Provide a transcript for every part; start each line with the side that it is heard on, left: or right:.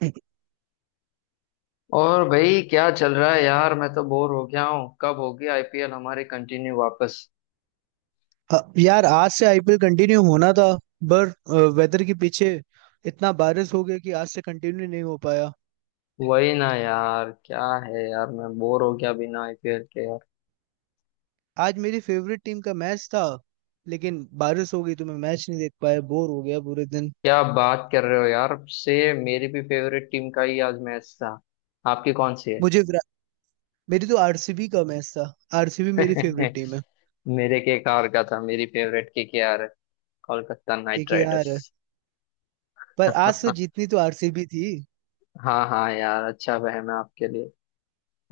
right: अ,
left: और भाई क्या चल रहा है यार। मैं तो बोर हो गया हूँ। कब होगी आईपीएल हमारी कंटिन्यू वापस।
right: यार आज से आईपीएल कंटिन्यू होना था पर वेदर के पीछे इतना बारिश हो गया कि आज से कंटिन्यू नहीं हो पाया।
left: वही ना यार। क्या है यार, मैं बोर हो गया बिना आईपीएल के यार।
right: आज मेरी फेवरेट टीम का मैच था लेकिन बारिश हो गई तो मैं मैच नहीं देख पाया, बोर हो गया पूरे दिन।
left: क्या बात कर रहे हो यार से। मेरी भी फेवरेट टीम का ही आज मैच था। आपकी कौन सी है?
right: मुझे विरा- मेरी तो आरसीबी का मैच था। आरसीबी मेरी फेवरेट टीम है।
left: मेरे के केकेआर का था। मेरी फेवरेट केकेआर है, कोलकाता नाइट
right: क्योंकि
left: राइडर्स।
right: यार पर आज तो जीतनी तो आरसीबी थी।
left: हाँ हाँ यार, अच्छा वह है आपके लिए।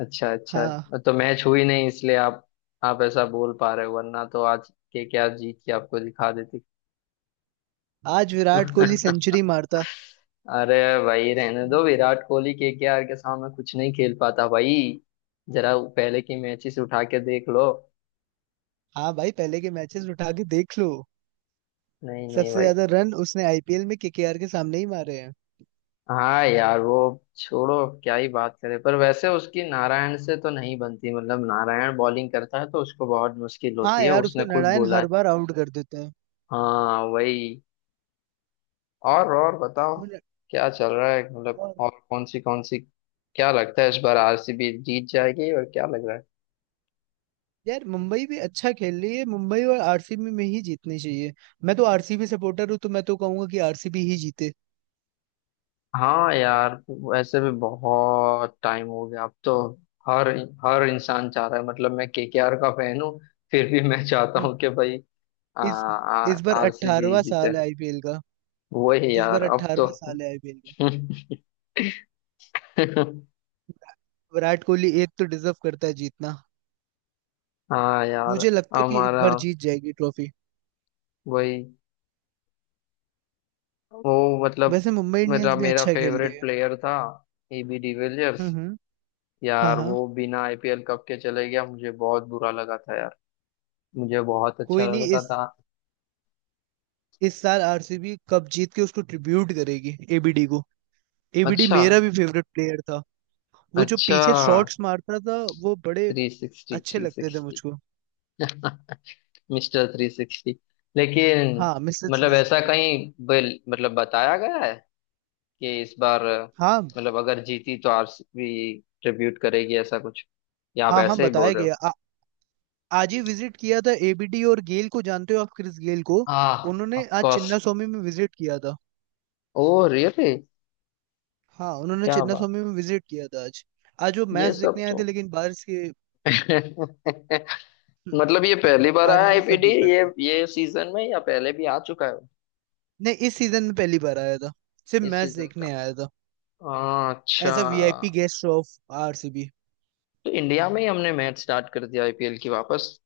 left: अच्छा अच्छा।
right: हाँ,
left: तो मैच हुई नहीं इसलिए आप ऐसा बोल पा रहे हो, वरना तो आज के क्या जीत के आपको दिखा देती।
right: आज विराट कोहली सेंचुरी मारता।
left: अरे भाई रहने दो, विराट कोहली के आर के सामने कुछ नहीं खेल पाता भाई। जरा पहले की मैचेस उठा के देख लो।
right: हाँ भाई, पहले के मैचेस उठा के देख लो।
left: नहीं नहीं
right: सबसे
left: भाई।
right: ज्यादा रन उसने आईपीएल में केकेआर के सामने ही मारे हैं।
left: हाँ यार वो, छोड़ो अब क्या ही बात करें। पर वैसे उसकी नारायण से तो नहीं बनती, मतलब नारायण बॉलिंग करता है तो उसको बहुत मुश्किल
right: हाँ
left: होती है,
right: यार,
left: उसने
right: उसको
left: खुद
right: नारायण
left: बोला
right: हर
left: है।
right: बार आउट कर देते हैं।
left: हाँ वही। और बताओ
right: वो न-
left: क्या चल रहा है। मतलब
right: और
left: और कौन सी कौन सी, क्या लगता है इस बार आरसीबी जीत जाएगी? और क्या लग रहा है?
right: यार, मुंबई भी अच्छा खेल रही है। मुंबई और आरसीबी में ही जीतनी चाहिए। मैं तो आरसीबी सपोर्टर हूँ तो मैं तो कहूंगा कि आरसीबी ही जीते।
left: हाँ यार वैसे भी बहुत टाइम हो गया अब तो। हर हर इंसान चाह रहा है। मतलब मैं केकेआर का फैन हूँ, फिर भी मैं चाहता
right: हम्म।
left: हूँ कि भाई आ,
right: इस
left: आ,
right: इस बार
left: आरसीबी
right: 18वां
left: जीते।
right: साल है आईपीएल का।
left: वही
right: इस बार
left: यार, अब तो।
right: 18वां साल है आईपीएल का। विराट कोहली एक तो डिजर्व करता है जीतना।
left: हाँ यार
right: मुझे लगता है कि इस
left: हमारा,
right: बार जीत जाएगी ट्रॉफी।
left: वही, वो मतलब
right: वैसे मुंबई
left: मेरा
right: इंडियंस भी
left: मेरा
right: अच्छा खेल रही
left: फेवरेट
right: है।
left: प्लेयर था, एबी डिविलियर्स।
right: हम्म। हाँ
left: यार
right: हाँ।
left: वो बिना आईपीएल कप के चले गया, मुझे बहुत बुरा लगा था यार। मुझे बहुत अच्छा
right: कोई नहीं,
left: लगता
right: इस
left: था।
right: इस साल आरसीबी कप जीत के उसको ट्रिब्यूट करेगी एबीडी को। एबीडी
left: अच्छा,
right: मेरा भी फेवरेट प्लेयर था। वो जो
left: अच्छा।
right: पीछे शॉट्स मारता था, वो बड़े
left: थ्री सिक्सटी,
right: अच्छे
left: थ्री
right: लगते थे
left: सिक्सटी।
right: मुझको।
left: Mister three sixty. लेकिन
right: हाँ, मिस्टर
left: मतलब
right: थ्री
left: ऐसा
right: सिक्सटी।
left: कहीं बिल, मतलब बताया गया है कि इस बार
right: हाँ
left: मतलब अगर जीती तो आरसीबी ट्रिब्यूट करेगी, ऐसा कुछ? या आप
right: हाँ हाँ,
left: ऐसे ही बोल
right: बताया
left: रहे
right: गया।
left: हो?
right: आज ही विजिट किया था। एबीडी और गेल को जानते हो आप? क्रिस गेल को
left: हाँ
right: उन्होंने
left: ऑफ
right: आज
left: कोर्स।
right: चिन्ना स्वामी में विजिट किया था।
left: Oh really.
right: हाँ, उन्होंने
left: क्या
right: चिन्ना
left: बात।
right: स्वामी में विजिट किया था आज। आज वो
left: ये
right: मैच
left: सब
right: देखने आए थे
left: तो।
right: लेकिन बारिश के।
left: मतलब ये पहली बार आया
right: बारिश ने सब
left: आईपीडी,
right: बिगाड़
left: ये
right: दिए।
left: ये सीजन में, या पहले भी आ चुका है?
right: नहीं, इस सीजन में पहली बार आया था, सिर्फ
left: इस
right: मैच
left: सीजन का।
right: देखने आया था।
left: हाँ, अच्छा।
right: As a VIP guest of RCB.
left: तो इंडिया में ही हमने मैच स्टार्ट कर दिया आईपीएल की वापस।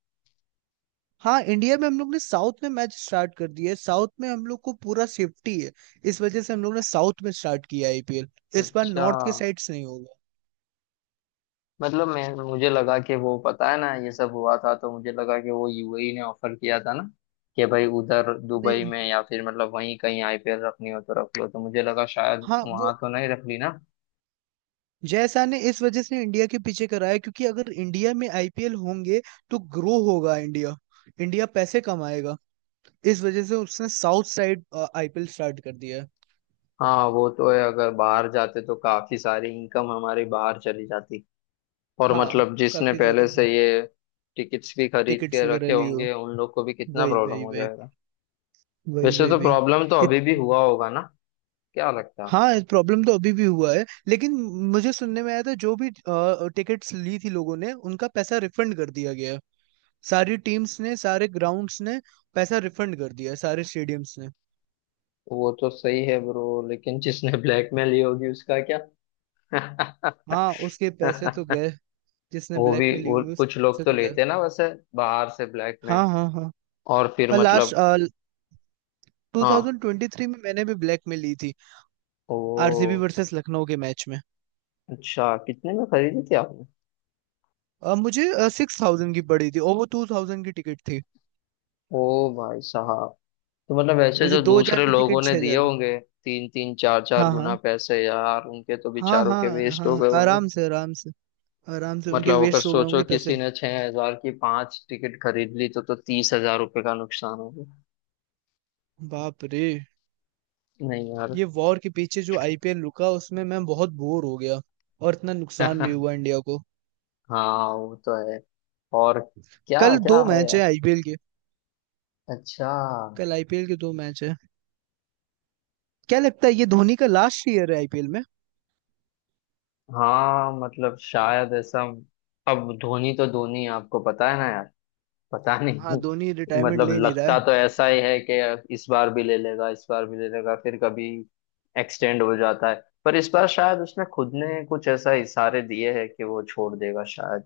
right: हाँ, इंडिया में हम लोग ने साउथ में मैच स्टार्ट कर दिया है। साउथ में हम लोग को पूरा सेफ्टी है, इस वजह से हम लोग ने साउथ में स्टार्ट किया आईपीएल। इस बार
left: अच्छा।
right: नॉर्थ के साइड से नहीं होगा।
left: मतलब मैं मुझे लगा कि वो पता है ना ये सब हुआ था, तो मुझे लगा कि वो यूएई ने ऑफर किया था ना, कि भाई उधर दुबई
right: नहीं।
left: में या फिर मतलब वहीं कहीं आईपीएल रखनी हो तो रख लो, तो मुझे लगा शायद
right: हाँ, वो
left: वहां तो नहीं रख ली ना।
right: जय शाह ने इस वजह से इंडिया के पीछे कराया, क्योंकि अगर इंडिया में आईपीएल होंगे तो ग्रो होगा इंडिया। इंडिया पैसे कमाएगा। इस वजह से उसने साउथ साइड आईपीएल स्टार्ट कर दिया है।
left: हाँ वो तो है। अगर बाहर जाते तो काफी सारी इनकम हमारी बाहर चली जाती। और
right: हाँ,
left: मतलब जिसने
right: काफी सारे
left: पहले से ये टिकट्स भी खरीद
right: टिकट्स
left: के
right: वगैरह
left: रखे
right: लिए हो।
left: होंगे उन लोग को भी कितना
right: वही
left: प्रॉब्लम
right: वही
left: हो
right: वही।
left: जाएगा।
right: वही
left: वैसे
right: वही
left: तो प्रॉब्लम तो
right: वही।
left: अभी भी हुआ होगा ना, क्या लगता है?
right: हाँ, प्रॉब्लम तो अभी भी हुआ है, लेकिन मुझे सुनने में आया था जो भी टिकट्स ली थी लोगों ने, उनका पैसा रिफंड कर दिया गया है। सारी टीम्स ने, सारे ग्राउंड्स ने पैसा रिफंड कर दिया है, सारे स्टेडियम्स ने।
left: वो तो सही है ब्रो, लेकिन जिसने ब्लैकमेल ली होगी उसका क्या?
right: हाँ, उसके पैसे तो गए। जिसने
left: वो भी,
right: ब्लैक में ली
left: वो
right: होंगी
left: कुछ लोग
right: उससे
left: तो
right: तो गए।
left: लेते हैं ना वैसे, बाहर से ब्लैक में।
right: हाँ हाँ हाँ।
left: और फिर
right: और लास्ट
left: मतलब हाँ।
right: 2023 में मैंने भी ब्लैक में ली थी, आरसीबी
left: ओ
right: वर्सेस लखनऊ के मैच में।
left: अच्छा, कितने में खरीदी थी आपने?
right: मुझे 6000 की पड़ी थी और वो 2000 की टिकट थी।
left: ओ भाई साहब। तो मतलब ऐसे
right: मुझे
left: जो
right: 2000
left: दूसरे
right: की
left: लोगों
right: टिकट
left: ने
right: छह
left: दिए
right: हजार
left: होंगे तीन तीन चार चार
right: हाँ
left: गुना
right: हाँ।
left: पैसे यार, उनके तो
right: हाँ
left: बेचारों के
right: हाँ।
left: वेस्ट हो
right: हाँ,
left: गए होंगे।
right: आराम से आराम से। आराम से उनके
left: मतलब अगर
right: वेस्ट हो गए
left: सोचो
right: होंगे पैसे।
left: किसी ने 6,000 की 5 टिकट खरीद ली तो 30,000 रुपये का नुकसान हो गया।
right: बाप रे!
left: नहीं यार।
right: ये वॉर के पीछे जो आईपीएल रुका उसमें मैं बहुत बोर हो गया, और इतना नुकसान भी हुआ इंडिया को।
left: हाँ वो तो है। और क्या
right: कल
left: क्या
right: दो
left: है
right: मैच है
left: यार।
right: आईपीएल के।
left: अच्छा।
right: कल आईपीएल के दो मैच है। क्या लगता है ये धोनी का लास्ट ईयर है आईपीएल में?
left: हाँ मतलब शायद ऐसा। अब धोनी तो धोनी है, आपको पता है ना। पता
right: हाँ,
left: नहीं।
right: धोनी रिटायरमेंट
left: मतलब
right: ले नहीं रहा
left: लगता
right: है।
left: तो ऐसा ही है कि इस बार भी ले लेगा, इस बार भी ले लेगा, फिर कभी एक्सटेंड हो जाता है। पर इस बार शायद उसने खुद ने कुछ ऐसा इशारे दिए हैं कि वो छोड़ देगा शायद।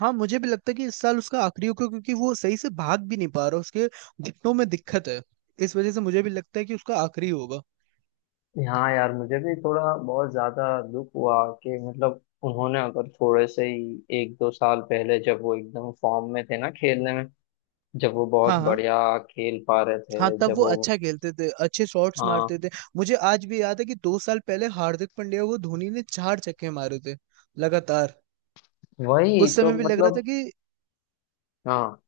right: हाँ, मुझे भी लगता है कि इस साल उसका आखिरी होगा, क्योंकि वो सही से भाग भी नहीं पा रहा। उसके घुटनों में दिक्कत है, इस वजह से मुझे भी लगता है कि उसका आखिरी होगा।
left: हाँ यार मुझे भी थोड़ा बहुत ज्यादा दुख हुआ कि मतलब उन्होंने अगर थोड़े से ही एक दो साल पहले जब वो एकदम फॉर्म में थे ना, खेलने में जब वो बहुत
right: हाँ हाँ।
left: बढ़िया खेल पा रहे
right: हाँ,
left: थे,
right: तब
left: जब
right: वो
left: वो,
right: अच्छा खेलते थे, अच्छे शॉट्स
left: हाँ
right: मारते थे। मुझे आज भी याद है कि 2 साल पहले हार्दिक पांड्या को धोनी ने चार छक्के मारे थे, लगातार।
left: वही
right: उस
left: तो
right: समय भी लग रहा था
left: मतलब,
right: कि
left: हाँ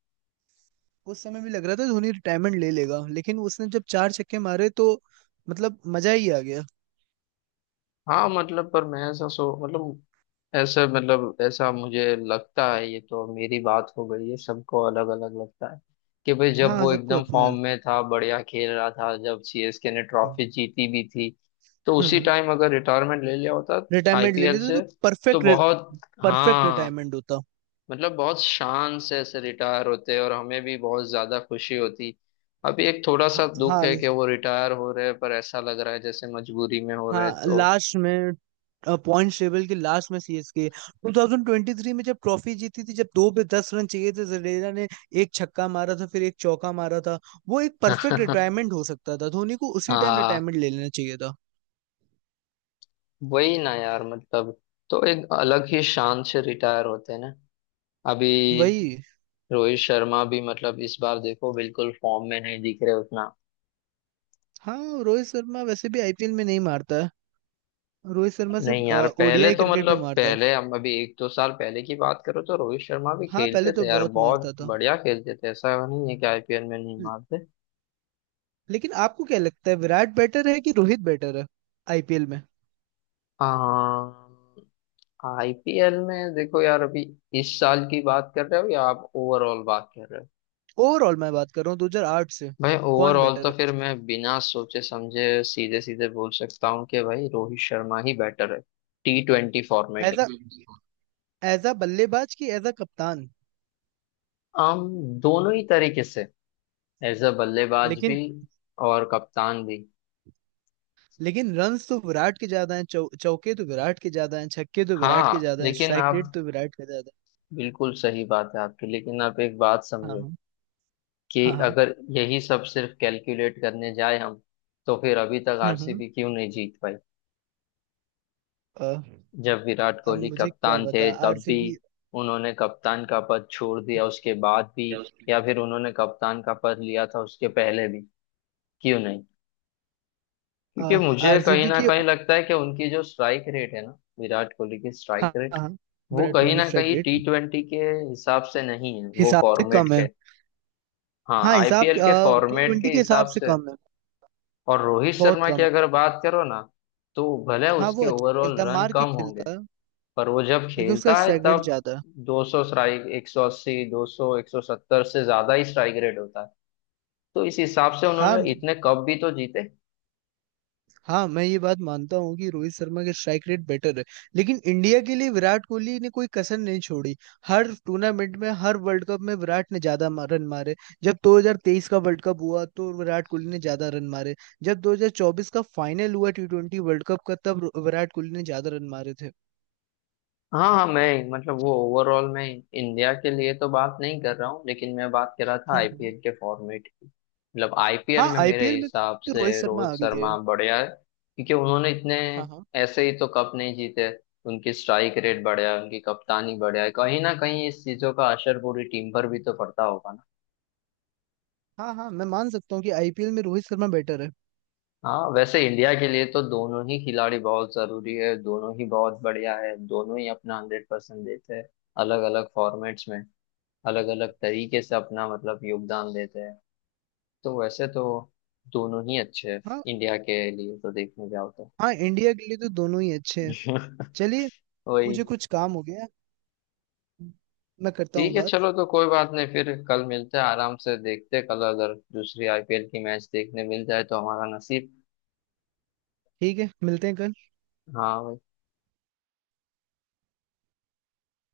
right: उस समय भी लग रहा था धोनी रिटायरमेंट ले लेगा, लेकिन उसने जब चार छक्के मारे तो मतलब मजा ही आ गया।
left: हाँ मतलब पर मैं ऐसा सो मतलब ऐसा मुझे लगता है, ये तो मेरी बात हो गई है, सबको अलग अलग लगता है। कि भाई जब
right: हाँ हाँ,
left: वो
right: सबको
left: एकदम
right: अपना।
left: फॉर्म में था, बढ़िया खेल रहा था, जब सीएसके ने ट्रॉफी जीती भी थी, तो उसी टाइम अगर रिटायरमेंट ले लिया होता
right: रिटायरमेंट ले
left: आईपीएल
right: लेते
left: से,
right: तो
left: तो
right: परफेक्ट।
left: बहुत,
right: परफेक्ट
left: हाँ
right: रिटायरमेंट होता।
left: मतलब बहुत शान से ऐसे रिटायर होते और हमें भी बहुत ज्यादा खुशी होती। अभी एक थोड़ा
right: हाँ
left: सा दुख
right: हाँ
left: है कि वो रिटायर हो रहे हैं, पर ऐसा लग रहा है जैसे मजबूरी में हो रहे हैं,
right: हाँ।
left: तो।
right: लास्ट में, पॉइंट्स टेबल के लास्ट में सीएसके। 2023 में जब ट्रॉफी जीती थी, जब दो पे 10 रन चाहिए थे, जडेजा ने एक छक्का मारा था फिर एक चौका मारा था। वो एक परफेक्ट रिटायरमेंट हो सकता था, धोनी को उसी टाइम
left: हाँ
right: रिटायरमेंट ले लेना चाहिए था।
left: वही ना यार, मतलब, तो एक अलग ही शान से रिटायर होते हैं ना। अभी
right: वही।
left: रोहित शर्मा भी मतलब इस बार देखो बिल्कुल फॉर्म में नहीं दिख रहे उतना।
right: हाँ, रोहित शर्मा वैसे भी आईपीएल में नहीं मारता है। रोहित शर्मा
left: नहीं यार,
right: सिर्फ
left: पहले
right: ओडीआई
left: तो
right: क्रिकेट
left: मतलब
right: में मारता है।
left: पहले हम अभी एक दो साल पहले की बात करो तो रोहित शर्मा भी
right: हाँ, पहले
left: खेलते
right: तो
left: थे यार,
right: बहुत
left: बहुत
right: मारता था।
left: बढ़िया खेलते थे, ऐसा नहीं है कि आईपीएल में नहीं
right: ल-
left: मारते।
right: लेकिन आपको क्या लगता है, विराट बेटर है कि रोहित बेटर है आईपीएल में?
left: आईपीएल में देखो यार, अभी इस साल की बात कर रहे हो या आप ओवरऑल बात कर रहे हो?
right: ओवरऑल मैं बात कर रहा हूँ, 2008 से।
left: भाई
right: कौन
left: ओवरऑल
right: बेटर
left: तो
right: है?
left: फिर मैं बिना सोचे समझे सीधे सीधे बोल सकता हूँ कि भाई रोहित शर्मा ही बेटर है, टी ट्वेंटी फॉर्मेट
right: एज
left: में।
right: अ एज अ बल्लेबाज कि एज अ कप्तान?
left: आम, दोनों ही तरीके से, एज अ बल्लेबाज भी
right: लेकिन
left: और कप्तान भी।
right: लेकिन रन्स तो विराट के ज्यादा हैं, चौके तो विराट के ज्यादा हैं, छक्के तो विराट के
left: हाँ
right: ज्यादा हैं,
left: लेकिन
right: स्ट्राइक
left: आप,
right: रेट तो विराट का ज्यादा
left: बिल्कुल सही बात है आपकी, लेकिन आप एक बात
right: है। हाँ
left: समझो
right: हाँ
left: कि
right: हाँ हाँ।
left: अगर यही सब सिर्फ कैलकुलेट करने जाए हम, तो फिर अभी तक
right: हम्म हम्म,
left: आरसीबी क्यों नहीं जीत पाई?
right: अ,
left: जब विराट
right: अब
left: कोहली
right: मुझे क्या
left: कप्तान थे
right: बता
left: तब भी,
right: आरसीबी।
left: उन्होंने कप्तान का पद छोड़ दिया उसके बाद भी, या फिर उन्होंने कप्तान का पद लिया था उसके पहले भी, क्यों नहीं? क्योंकि मुझे कहीं
right: आरसीबी
left: ना
right: की।
left: कहीं लगता है कि उनकी जो स्ट्राइक रेट है ना, विराट कोहली की स्ट्राइक
right: हाँ
left: रेट,
right: हाँ।
left: वो
right: विराट
left: कहीं
right: कोहली की
left: ना
right: स्ट्राइक
left: कहीं टी
right: रेट
left: ट्वेंटी के हिसाब से नहीं है, वो
right: हिसाब से
left: फॉर्मेट
right: कम है।
left: के। हाँ
right: हाँ, हिसाब
left: आईपीएल के
right: टी
left: फॉर्मेट
right: ट्वेंटी
left: के
right: के हिसाब
left: हिसाब
right: से
left: से है।
right: कम है,
left: और रोहित
right: बहुत
left: शर्मा
right: कम
left: की
right: है।
left: अगर बात करो ना, तो भले
right: हाँ,
left: उसके
right: वो अच्छा
left: ओवरऑल
right: खेलता है,
left: रन
right: मार के
left: कम होंगे,
right: खेलता है,
left: पर वो जब
right: लेकिन उसका
left: खेलता है
right: स्ट्राइक रेट
left: तब
right: ज्यादा है।
left: 200 स्ट्राइक, 180, 200, 170 से ज्यादा ही स्ट्राइक रेट होता है। तो इस हिसाब से
right: हाँ
left: उन्होंने इतने कप भी तो जीते।
right: हाँ, मैं ये बात मानता हूँ कि रोहित शर्मा के स्ट्राइक रेट बेटर है, लेकिन इंडिया के लिए विराट कोहली ने कोई कसर नहीं छोड़ी। हर टूर्नामेंट में, हर वर्ल्ड कप में विराट ने ज्यादा रन मारे। जब 2023 का वर्ल्ड कप हुआ तो विराट कोहली ने ज्यादा रन मारे। जब 2024 का फाइनल हुआ टी ट्वेंटी वर्ल्ड कप का, तब विराट कोहली ने ज्यादा रन मारे थे।
left: हाँ हाँ, मैं मतलब वो ओवरऑल मैं इंडिया के लिए तो बात नहीं कर रहा हूँ, लेकिन मैं बात कर रहा था
right: हम्म हम्म।
left: आईपीएल के फॉर्मेट की। मतलब आईपीएल
right: हाँ,
left: में मेरे
right: आईपीएल में
left: हिसाब
right: तो
left: से
right: रोहित शर्मा
left: रोहित
right: आ गए
left: शर्मा
right: है।
left: बढ़िया है, क्योंकि उन्होंने इतने
right: हाँ हाँ।
left: ऐसे ही तो कप नहीं जीते। उनकी स्ट्राइक रेट बढ़िया है, उनकी कप्तानी बढ़िया है, कहीं ना कहीं इस चीजों का असर पूरी टीम पर भी तो पड़ता होगा ना।
right: हाँ, हाँ मैं मान सकता हूँ कि आईपीएल में रोहित शर्मा बेटर है।
left: हाँ वैसे इंडिया के लिए तो दोनों ही खिलाड़ी बहुत जरूरी है, दोनों ही बहुत बढ़िया है, दोनों ही अपना 100% देते हैं, अलग अलग फॉर्मेट्स में, अलग अलग तरीके से अपना मतलब योगदान देते हैं। तो वैसे तो दोनों ही अच्छे हैं,
right: हाँ
left: इंडिया के लिए तो देखने जाओ तो।
right: हाँ, इंडिया के लिए तो दोनों ही अच्छे हैं। चलिए,
left: वही।
right: मुझे कुछ काम हो गया, मैं करता हूँ
left: ठीक है
right: बात।
left: चलो, तो कोई बात नहीं, फिर कल मिलते हैं आराम से, देखते हैं कल अगर दूसरी आईपीएल की मैच देखने मिल जाए तो हमारा नसीब।
right: ठीक है, मिलते हैं कल।
left: हाँ।